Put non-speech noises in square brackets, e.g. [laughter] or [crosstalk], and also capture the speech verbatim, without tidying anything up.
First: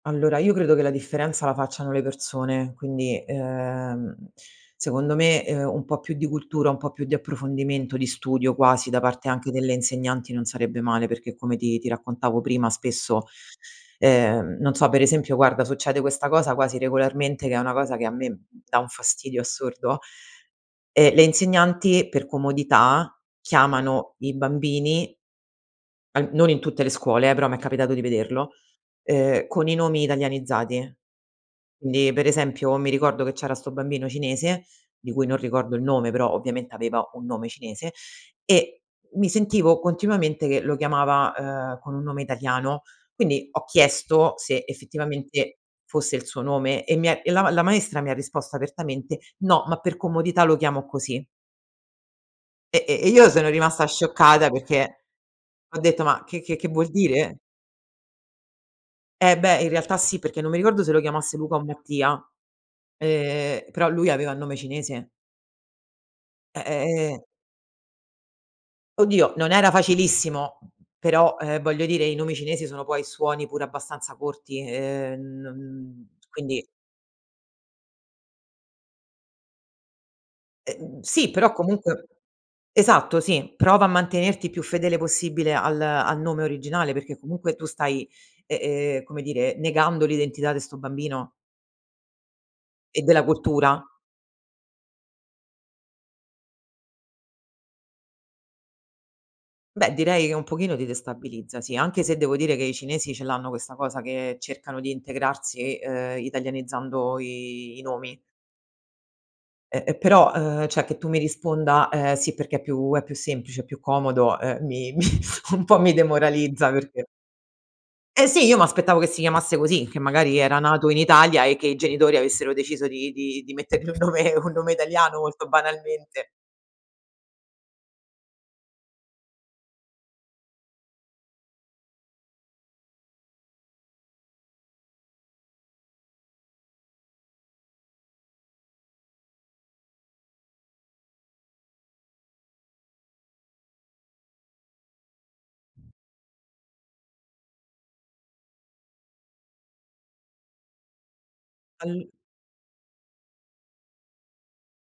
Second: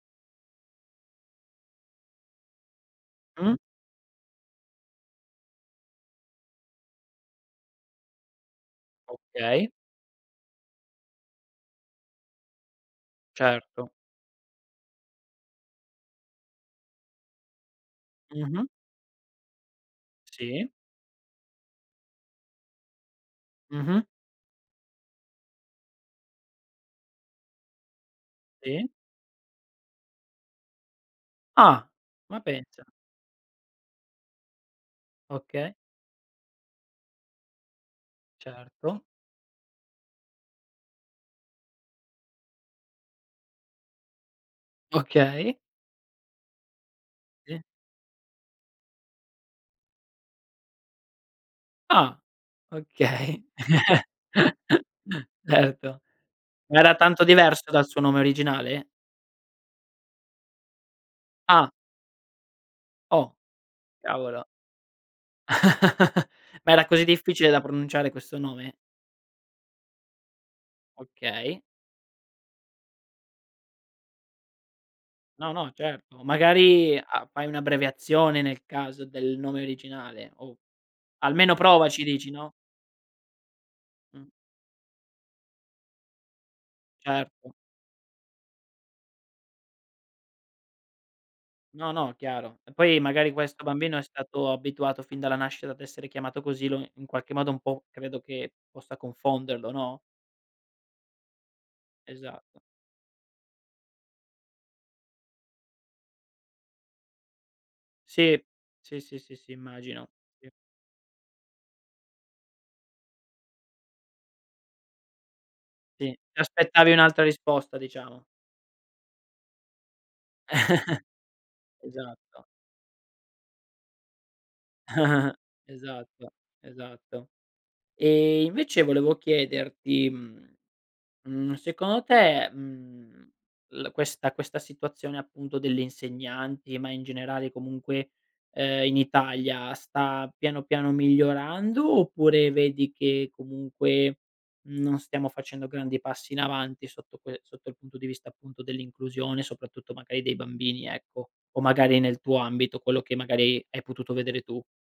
Allora io credo che la differenza la facciano le persone, quindi, Mh. uhm, secondo me, uhm, un po' più di cultura, un po' più di approfondimento, di studio quasi da parte anche Okay. delle insegnanti non sarebbe male, perché come ti ti raccontavo prima spesso, Certo. ehm, non so, per esempio guarda succede questa cosa quasi regolarmente, che è una cosa che a me m Mh-mh. dà un fastidio assurdo, Sì. ehm, le insegnanti per comodità Mh-mh. chiamano i bambini al non in tutte le scuole, eh, però m' è capitato di vederlo, tì. uhm, con i nomi italianizzati. Ah, ndi, per ma esempio, penza. mi ricordo che c'era 'sto bambino cinese, di cui non Okay. ricordo il nome, però ovviamente aveva un nome cinese, e Certo. mi sentivo continuamente che lo chiamava, uhm, con un nome italiano. Quindi ho chiesto se Okay. effettivamente fosse il suo nome e mi è e la ma tì. la maestra mi ha risposto apertamente: "No, ma per comodità lo chiamo così". Ah, E e e io okay. sono rimasta scioccata [laughs] perché ho Erto. detto: "Ma che che che vuol Era tanto dire?" diverso dal suo nome originale? Eh beh, in realtà sì, perché non mi ricordo se lo chiamasse Luca o Ah. Mattia, Oh, ehm, però lui aveva il cavolo. nome cinese. [laughs] Eh, Ma era ehm così ehm. difficile da pronunciare questo nome? Oddio, non era facilissimo, però, Okay. ehm, voglio dire i nomi cinesi sono poi suoni pure abbastanza corti, ehm, n No, no, mhmm, certo. quindi Magari a fai un'abbreviazione nel caso del nome originale o Ehm, sì, però almeno provaci comunque dici, no? esatto, sì, prova a Mh. mantenerti più fedele possibile al al nome originale, perché Certo. comunque tu stai, ehm ehm, come dire, negando l'identità de sto' bambino No, no, chiaro. E poi e della magari questo cultura. bambino è stato abituato fin dalla nascita ad essere chiamato così lo in qualche modo un po' credo che possa confonderlo, Beh, no? direi che un pochino ti destabilizza, sì, anche se devo dire Esatto. che i cinesi ce l'hanno questa cosa che cercano di integrarsi, ehm, italianizzando i i nomi. Sì, sì, sì, sì, sì, Eh, e immagino, però, ì. ehm, ceh, che tu mi risponda: "Ehm, sì, perché è più è più semplice, è più comodo", uhm mi mi un po' mi Sì, ti demoralizza, aspettavi perché un'altra risposta diciamo. Eh sì, io m'aspettavo che si chiamasse così, che magari era nato in Italia e [chuckles] che i genitori Esatto. avessero deciso di di di mettergli un nome un nome italiano molto [chuckles] banalmente. Esatto, esatto. E invece volevo chiederti, mhmm, mhmm, secono te, mhmm, l questa questa situazione appunto delle insegnanti, ma in generale comunque, uhm, in Italia sta piano piano migliorando oppure vedi che comunque non stiamo facendo grandi passi in avanti sotto quel sotto il punto di vista appunto dell'inclusione, soprattutto magari dei bambini ecco? O magari All nel tuo ambito, quello che magari hai potuto vedere tu?